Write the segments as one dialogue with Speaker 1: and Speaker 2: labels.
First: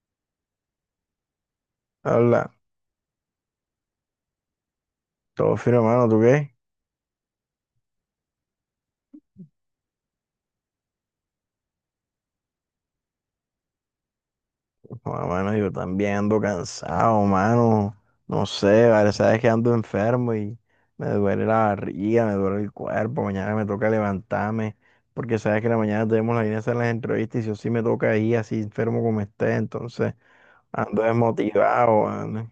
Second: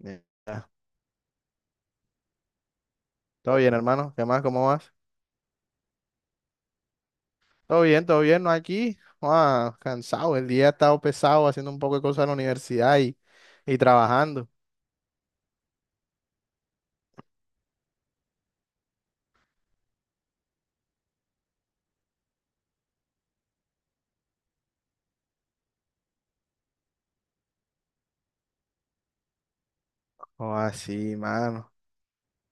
Speaker 1: Ya.
Speaker 2: Habla,
Speaker 1: Todo bien, hermano. ¿Qué más? ¿Cómo vas?
Speaker 2: todo fino mano, ¿tú qué?
Speaker 1: Todo bien, todo bien. No aquí. Ah, cansado. El día ha estado pesado haciendo un poco de cosas en la universidad y trabajando.
Speaker 2: Bueno, mano, yo también ando cansado, mano. No sé, vale, sabes que ando enfermo y me duele la barriga, me duele el cuerpo. Mañana me toca levantarme, porque sabes que en la mañana tenemos la idea de hacer las entrevistas y yo sí me toca ir así enfermo como esté, entonces
Speaker 1: Oh,
Speaker 2: ando
Speaker 1: así, mano.
Speaker 2: desmotivado, mano.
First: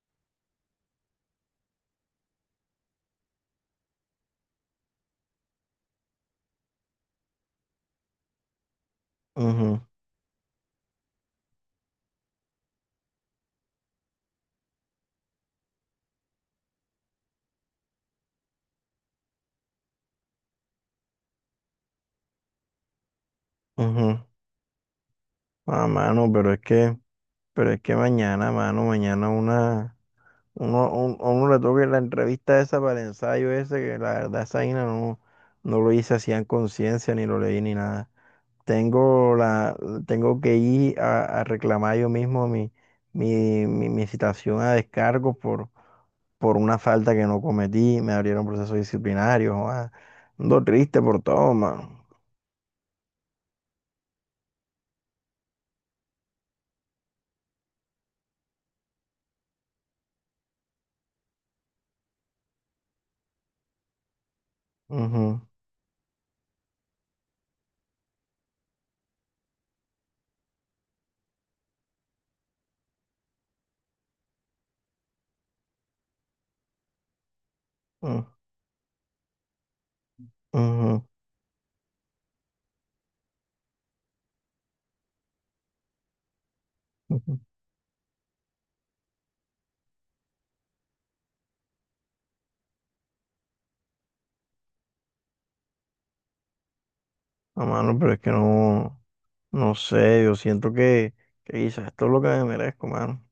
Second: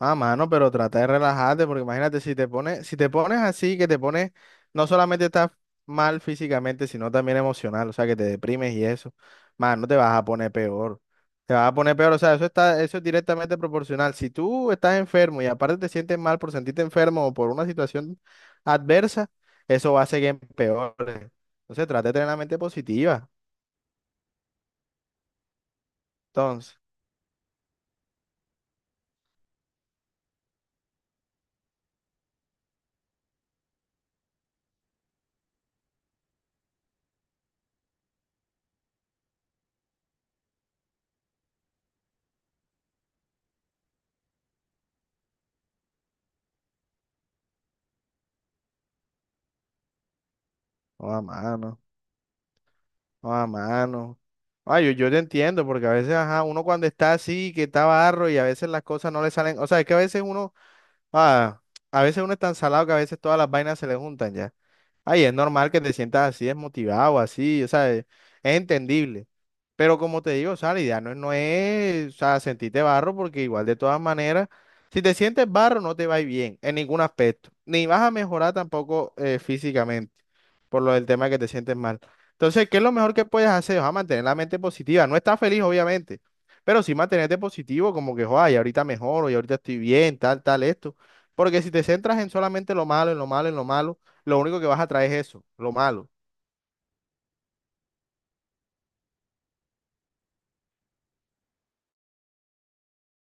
Speaker 1: Ah, mano, pero trata de relajarte, porque imagínate, si te pones así, que te pones, no solamente estás mal físicamente, sino también emocional, o sea, que te deprimes y eso,
Speaker 2: Ujú,
Speaker 1: mano, no te vas a poner peor. Te vas a poner peor, o sea, eso es directamente proporcional. Si tú estás enfermo y aparte te sientes mal por sentirte enfermo o por una situación adversa, eso va a seguir en peor. Entonces, trata de tener la mente positiva.
Speaker 2: ujú. Ah, mano, pero es
Speaker 1: Entonces,
Speaker 2: que, pero es que mañana, mano, mañana una. A uno le toca la entrevista esa para el ensayo ese, que la verdad esa vaina no lo hice así en conciencia, ni lo leí ni nada. Tengo la, Tengo que ir a reclamar yo mismo mi citación a descargo por una falta que no cometí, me abrieron procesos disciplinarios, joda. Ando triste
Speaker 1: no
Speaker 2: por
Speaker 1: a
Speaker 2: todo,
Speaker 1: mano,
Speaker 2: mano.
Speaker 1: no a mano. Ah, yo te entiendo, porque a veces, ajá, uno cuando está así, que está barro y a veces las cosas no le salen, o sea, es que a veces uno, ah, a veces uno es tan salado que a veces todas las vainas se le juntan ya. Ay, es
Speaker 2: Ujú,
Speaker 1: normal que te sientas así, desmotivado, así, o sea, es entendible. Pero como te digo, o sea, la idea no, es- no es, o sea, sentirte barro, porque igual de todas maneras, si te sientes barro, no te va a ir bien en ningún aspecto. Ni vas a
Speaker 2: ujú,
Speaker 1: mejorar tampoco físicamente, por lo
Speaker 2: ujú,
Speaker 1: del tema de que te sientes mal. Entonces, ¿qué es lo mejor que puedes hacer? O sea, mantener la mente positiva. No estás feliz, obviamente, pero sí
Speaker 2: ujú.
Speaker 1: mantenerte positivo, como que, joder, y ahorita mejoro, y ahorita estoy bien, tal, tal, esto. Porque si te centras en solamente lo malo, en lo malo, lo único que vas a traer es eso, lo malo.
Speaker 2: No, mano, pero es que no, no sé, yo siento que quizás esto es lo que me merezco, mano.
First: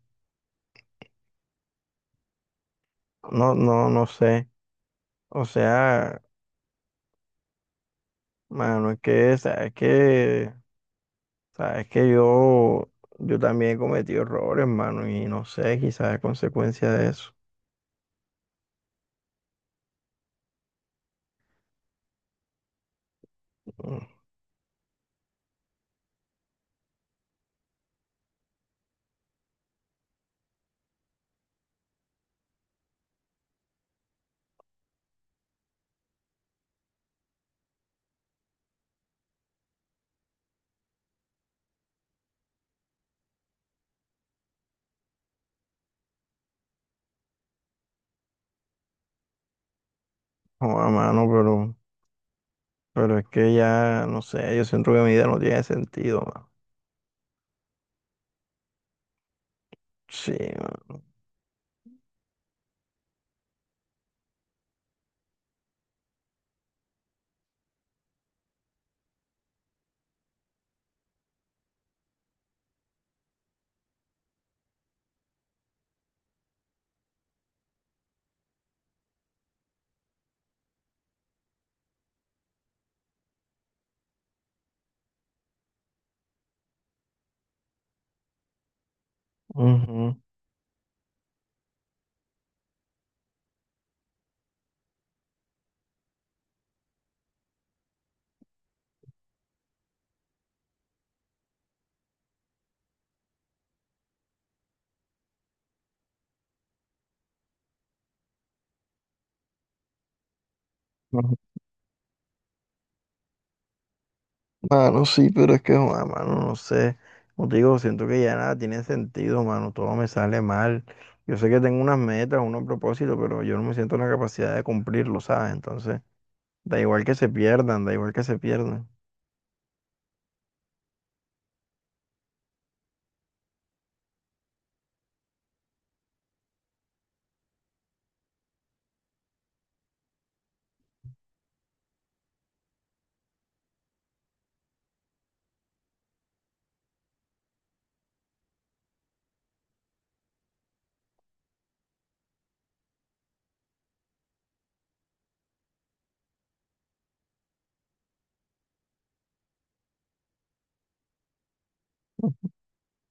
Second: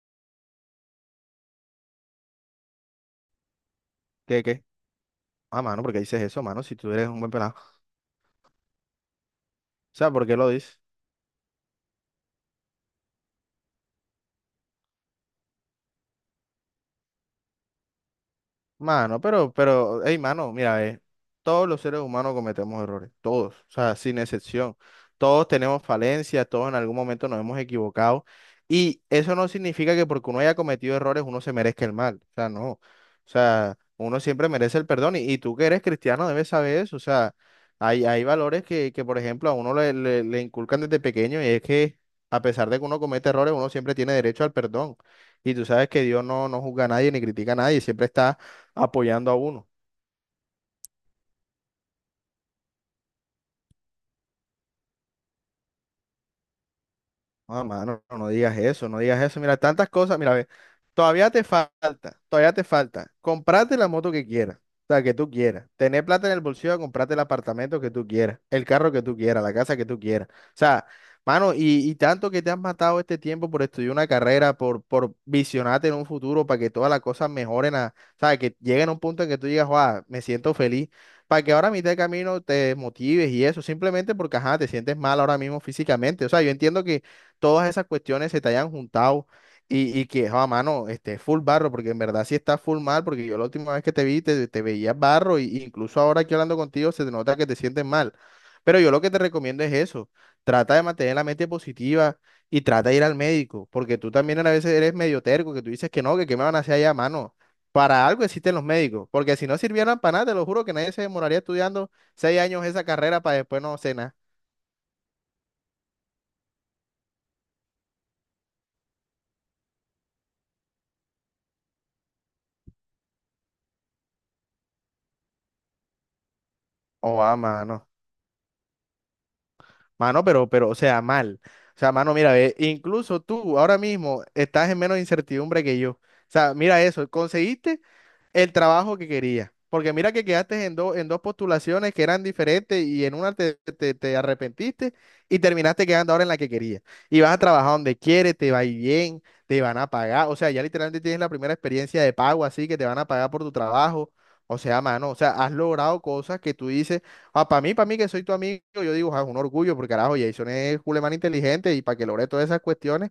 Speaker 2: No, no, no
Speaker 1: ¿Qué,
Speaker 2: sé.
Speaker 1: qué?
Speaker 2: O
Speaker 1: Ah, mano, porque dices
Speaker 2: sea,
Speaker 1: eso, mano, si tú eres un buen pelado.
Speaker 2: mano, es que, sabes
Speaker 1: O sea, ¿por qué lo
Speaker 2: que,
Speaker 1: dice?
Speaker 2: sabes que yo también he cometido errores, mano, y no sé, quizás a consecuencia de eso.
Speaker 1: Hey, mano, mira, todos los seres humanos cometemos errores, todos, o sea, sin excepción. Todos tenemos falencias, todos en algún momento nos hemos equivocado. Y eso no significa que porque uno haya cometido errores uno se merezca el mal, o sea, no. O sea, uno siempre merece el perdón y tú que eres cristiano debes saber eso, o sea, hay valores por ejemplo, a uno le inculcan desde pequeño y es que a pesar de que uno comete errores, uno siempre tiene derecho al perdón. Y tú sabes que Dios no, no juzga a nadie ni critica a nadie, siempre está apoyando a uno.
Speaker 2: No, a mano, pero es que ya, no sé, yo siento que mi vida no tiene sentido, mano.
Speaker 1: No, mano, no digas eso, no digas eso. Mira, tantas cosas, mira,
Speaker 2: Sí,
Speaker 1: ve,
Speaker 2: mano.
Speaker 1: todavía te falta. Comprate la moto que quieras, o sea, que tú quieras. Tener plata en el bolsillo, comprarte el apartamento que tú quieras, el carro que tú quieras, la casa que tú quieras. O sea, mano, y tanto que te has matado este tiempo por estudiar una carrera, por visionarte en un futuro, para que todas las cosas mejoren, a, o sea, que lleguen a un punto en que tú digas, wow, me siento feliz. Para que ahora a mitad de camino te motives y eso, simplemente porque, ajá, te sientes mal ahora mismo físicamente. O sea, yo entiendo que todas esas cuestiones se te hayan juntado y
Speaker 2: Ujú,
Speaker 1: que, a mano, esté full barro, porque en verdad sí está full mal, porque yo la última vez que te vi te veías barro, y incluso ahora aquí hablando contigo se te nota que te sientes mal. Pero yo lo que te recomiendo es eso, trata de mantener la mente positiva y trata de ir al médico, porque tú también a veces eres medio terco, que tú dices que no, que qué me van a hacer allá, mano. Para algo existen los médicos, porque si no sirvieran para nada, te lo juro que nadie se demoraría estudiando seis años esa carrera para después no cenar.
Speaker 2: mano, sí, pero es que, joda, mano, no sé. Como te digo, siento que ya nada tiene sentido, mano. Todo me sale mal. Yo sé que tengo unas metas, unos propósitos, pero yo no me siento en la capacidad de cumplirlo, ¿sabes? Entonces, da igual que
Speaker 1: Oh,
Speaker 2: se
Speaker 1: ah,
Speaker 2: pierdan,
Speaker 1: mano.
Speaker 2: da igual que se pierdan.
Speaker 1: O sea, mal. O sea, mano, mira, ve, incluso tú ahora mismo estás en menos incertidumbre que yo. O sea, mira eso, conseguiste el trabajo que querías. Porque mira que quedaste en dos postulaciones que eran diferentes y en una te arrepentiste y terminaste quedando ahora en la que querías. Y vas a trabajar donde quieres, te va a ir bien, te van a pagar. O sea, ya literalmente tienes la primera experiencia de pago así que te van a pagar por tu trabajo. O sea, has logrado cosas que tú dices. Ah, para mí que soy tu amigo, yo digo, ah, es un orgullo, porque carajo, Jason es culemán inteligente y para que logre todas esas cuestiones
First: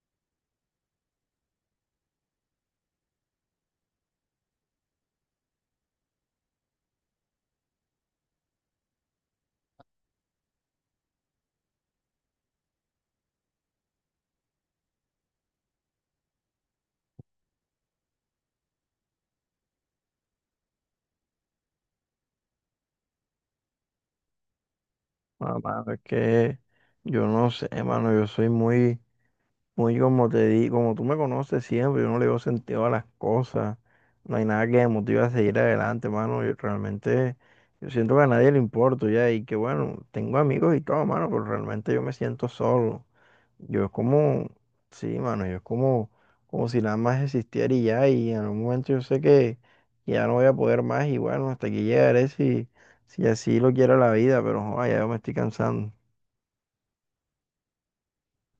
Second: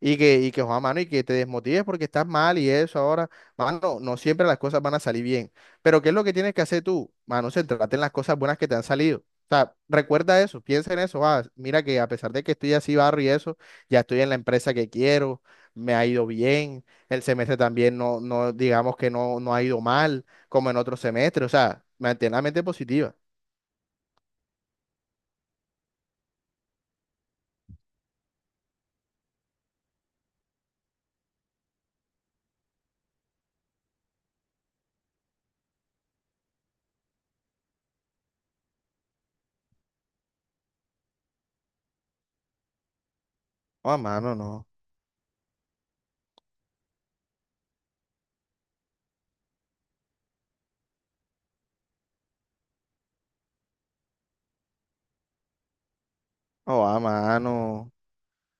Speaker 1: joda, mano, y que te desmotives porque estás mal y eso ahora, mano, no siempre las cosas van a salir bien. Pero ¿qué es lo que tienes que hacer tú? Mano, centrarte en las cosas buenas que te han salido. O sea, recuerda eso, piensa en eso, ah, mira que a pesar de que estoy así barro y eso, ya estoy en la empresa que quiero, me ha ido bien, el semestre también no, digamos que no, no ha ido mal, como en otros semestres, o sea, mantén la mente positiva.
Speaker 2: Ah, mano, es que yo no sé, mano. Yo soy muy como tú me conoces siempre, yo no le veo sentido a las cosas. No hay nada que me motive a seguir adelante, mano. Yo siento que a nadie le importo ya. Y que bueno, tengo amigos y todo, mano, pero realmente yo me siento solo. Yo es
Speaker 1: O a mano,
Speaker 2: como,
Speaker 1: no.
Speaker 2: sí, mano, yo es como si nada más existiera y ya. Y en un momento yo sé que ya no voy a poder más. Y bueno, hasta aquí llegaré si así lo quiera la vida, pero joder, ya yo me estoy cansando.
Speaker 1: O a mano.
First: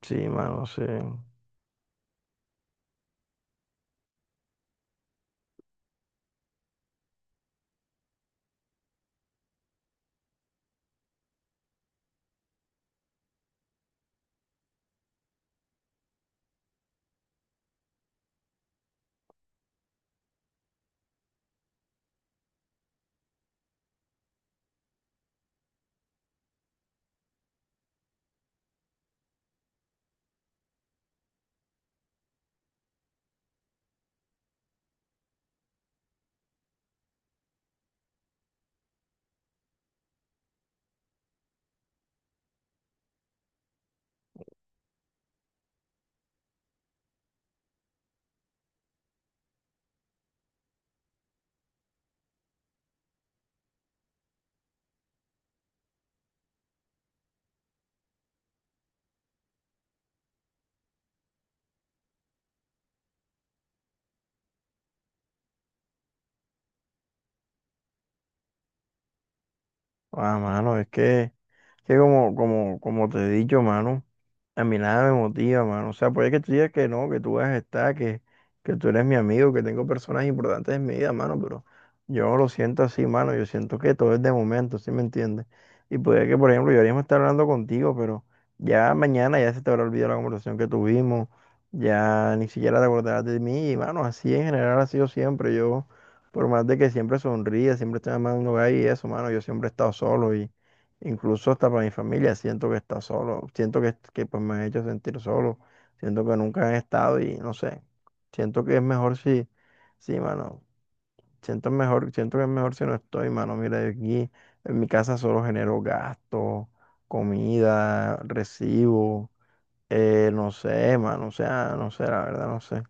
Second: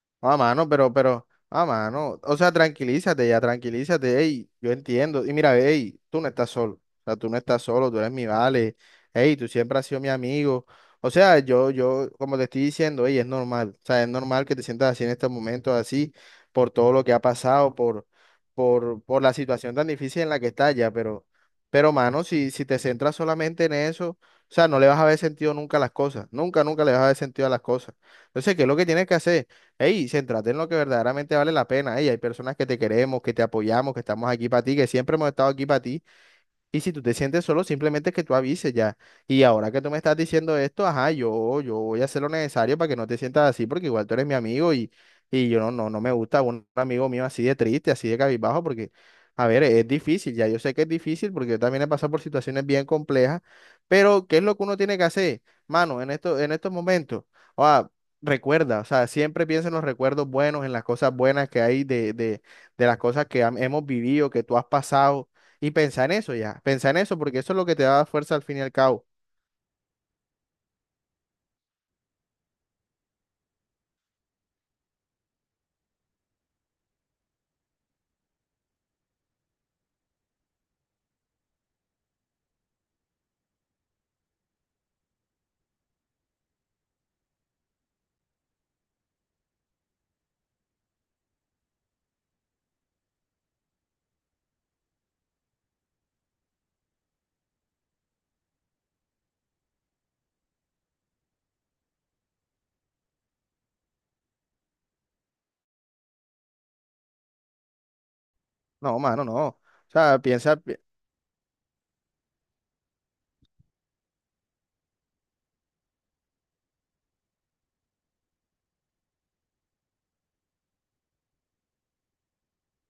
Speaker 2: Sí, mano, sí.
Speaker 1: O sea, tranquilízate ya, tranquilízate, ey, yo entiendo. Y mira, ey, tú no estás solo, o sea, tú no estás solo, tú eres mi vale, ey, tú siempre has sido mi amigo. O sea, yo, como te estoy diciendo, ey, es normal, o sea, es normal que te sientas así en estos momentos, así, por todo lo que ha pasado, por la situación tan difícil en la que estás ya, pero, mano, si te centras solamente en eso, o sea, no le vas a ver sentido nunca a las cosas, nunca le vas a ver sentido a las cosas. Entonces, ¿qué es lo que tienes que hacer? Hey, céntrate en lo que verdaderamente vale la pena. Hey, hay personas que te queremos, que te apoyamos, que estamos aquí para ti, que siempre hemos estado aquí para ti. Y si tú te sientes solo, simplemente que tú avises ya. Y ahora que tú me estás diciendo esto, ajá, yo voy a hacer lo necesario para que no te sientas así, porque igual tú eres mi amigo y yo no me gusta un amigo mío así de triste, así de cabizbajo, porque, a ver, es difícil, ya yo sé que es difícil, porque yo también he pasado por situaciones bien complejas, pero ¿qué es lo que uno tiene que hacer, mano, en estos momentos? O sea, recuerda, o sea, siempre piensa en los recuerdos buenos, en las cosas buenas que hay de las cosas que hemos vivido, que tú has pasado. Y piensa en eso ya, piensa en eso, porque eso es lo que te da fuerza al fin y al cabo.
Speaker 2: Ah, mano, es que. Que como te he dicho, mano, a mí nada me motiva, mano. O sea, puede que tú digas que no, que tú vas a estar, que tú eres mi amigo, que tengo personas importantes en mi vida, mano, pero yo no lo siento así, mano. Yo siento que todo es de momento, ¿sí me entiendes? Y puede que, por ejemplo, yo ahora mismo esté hablando contigo, pero ya mañana ya se te habrá olvidado la conversación que tuvimos, ya ni siquiera te acordarás de mí, y, mano, así en general ha sido siempre. Yo, por más de que siempre sonríe, siempre estoy amando ahí y eso, mano, yo siempre he estado solo y incluso hasta para mi familia siento que está solo, siento que pues me han hecho sentir solo, siento que nunca han estado y no sé, siento que es
Speaker 1: No,
Speaker 2: mejor
Speaker 1: mano, no.
Speaker 2: si,
Speaker 1: O sea,
Speaker 2: sí,
Speaker 1: piensa.
Speaker 2: mano, siento que es mejor si no estoy, mano, mira, yo aquí en mi casa solo genero gastos, comida, recibo, no sé, mano, o sea, no sé, la verdad, no sé.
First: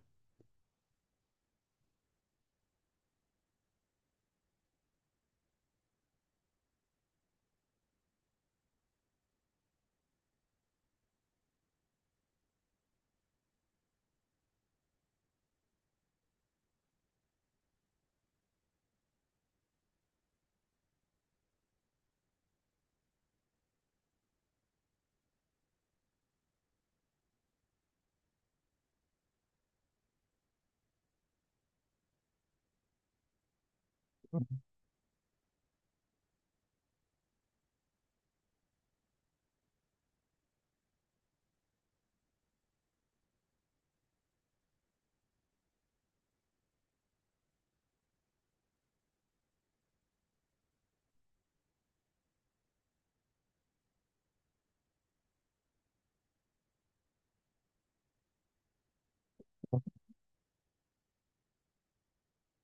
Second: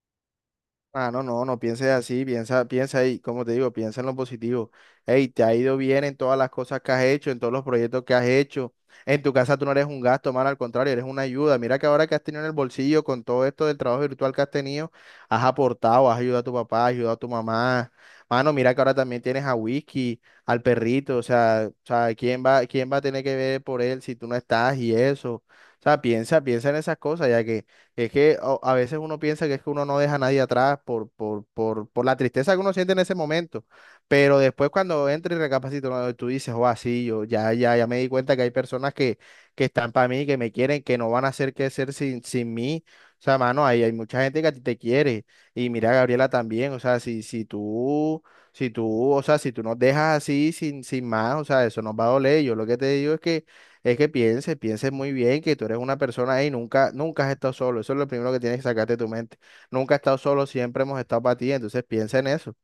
Speaker 1: Ah, no pienses así, piensa, piensa ahí, como te digo, piensa en lo positivo. Hey, te ha ido bien en todas las cosas que has hecho, en todos los proyectos que has hecho. En tu casa tú no eres un gasto, man, al contrario, eres una ayuda. Mira que ahora que has tenido en el bolsillo con todo esto del trabajo virtual que has tenido, has aportado, has ayudado a tu papá, has ayudado a tu mamá. Mano, mira que ahora también tienes a Whisky, al perrito, o sea, quién va a tener que ver por él si tú no estás y eso? O sea, piensa, piensa en esas cosas, ya que a veces uno piensa que es que uno no deja a nadie atrás por la tristeza que uno siente en ese momento, pero después cuando entra y recapacita, uno- tú dices, oh, así, yo ya me di cuenta que hay personas que están para mí, que me quieren, que no van a hacer qué hacer sin mí. O sea, mano, hay mucha gente que a ti te quiere. Y mira, Gabriela también, o sea, o sea, si tú nos dejas así sin más, o sea, eso nos va a doler. Yo lo que te digo es que pienses, pienses muy bien que tú eres una persona ahí, nunca has estado solo. Eso es lo primero que tienes que sacarte de tu mente. Nunca has estado solo, siempre hemos estado para ti. Entonces piensa en eso.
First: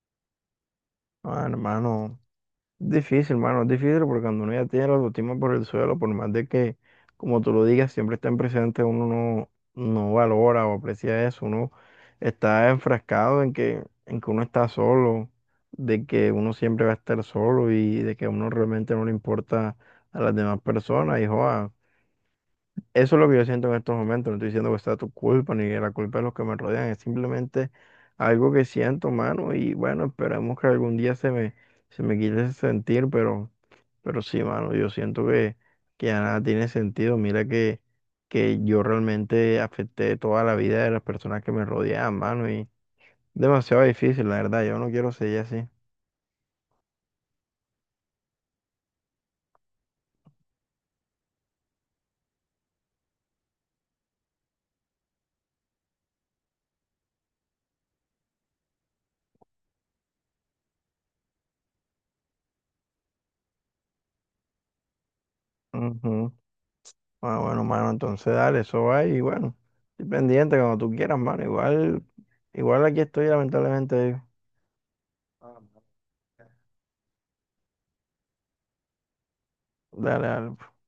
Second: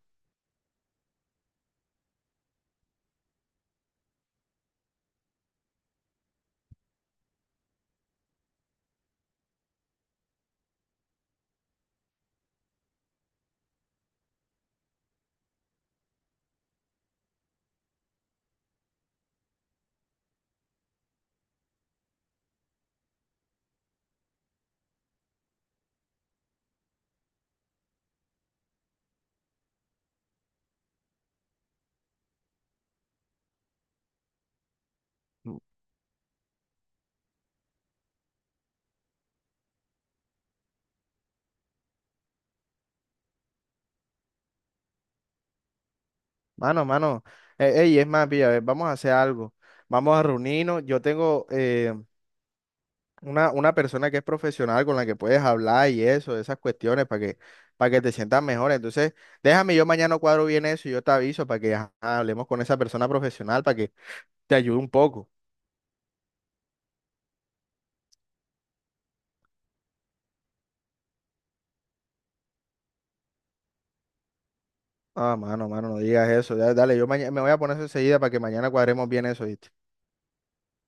Speaker 2: Ah, hermano, difícil, hermano, es difícil porque cuando uno ya tiene la autoestima por el suelo, por más de que, como tú lo digas, siempre está en presente, uno no, no valora o aprecia eso, uno está enfrascado en que uno está solo, de que uno siempre va a estar solo y de que a uno realmente no le importa a las demás personas, y joa, eso es lo que yo siento en estos momentos. No estoy diciendo que sea tu culpa ni la culpa de los que me rodean. Es simplemente algo que siento, mano. Y bueno, esperemos que algún día se me quite ese sentir. Pero sí, mano, yo siento que,
Speaker 1: M-
Speaker 2: que ya nada tiene sentido. Mira que yo realmente afecté toda la vida de las personas que me rodeaban, mano. Y demasiado difícil, la verdad. Yo no quiero seguir así.
Speaker 1: Mano, mano. Ey, es más, pilla, a ver, vamos a hacer algo. Vamos a reunirnos. Yo tengo una persona que es profesional con la que puedes hablar y eso, de esas cuestiones para que te sientas mejor. Entonces, déjame, yo mañana cuadro bien eso y yo te aviso para que ajá, hablemos con esa persona profesional para que te ayude un poco.
Speaker 2: Ujú. Ah, bueno, mano, entonces dale, eso va y bueno, estoy pendiente cuando tú quieras, mano. Igual aquí estoy, lamentablemente.
Speaker 1: Ah,
Speaker 2: Ah,
Speaker 1: mano,
Speaker 2: no.
Speaker 1: mano, no digas eso. Ya, dale, yo mañana me voy a poner eso enseguida para que mañana cuadremos bien eso, ¿viste?
Speaker 2: Dale, dale.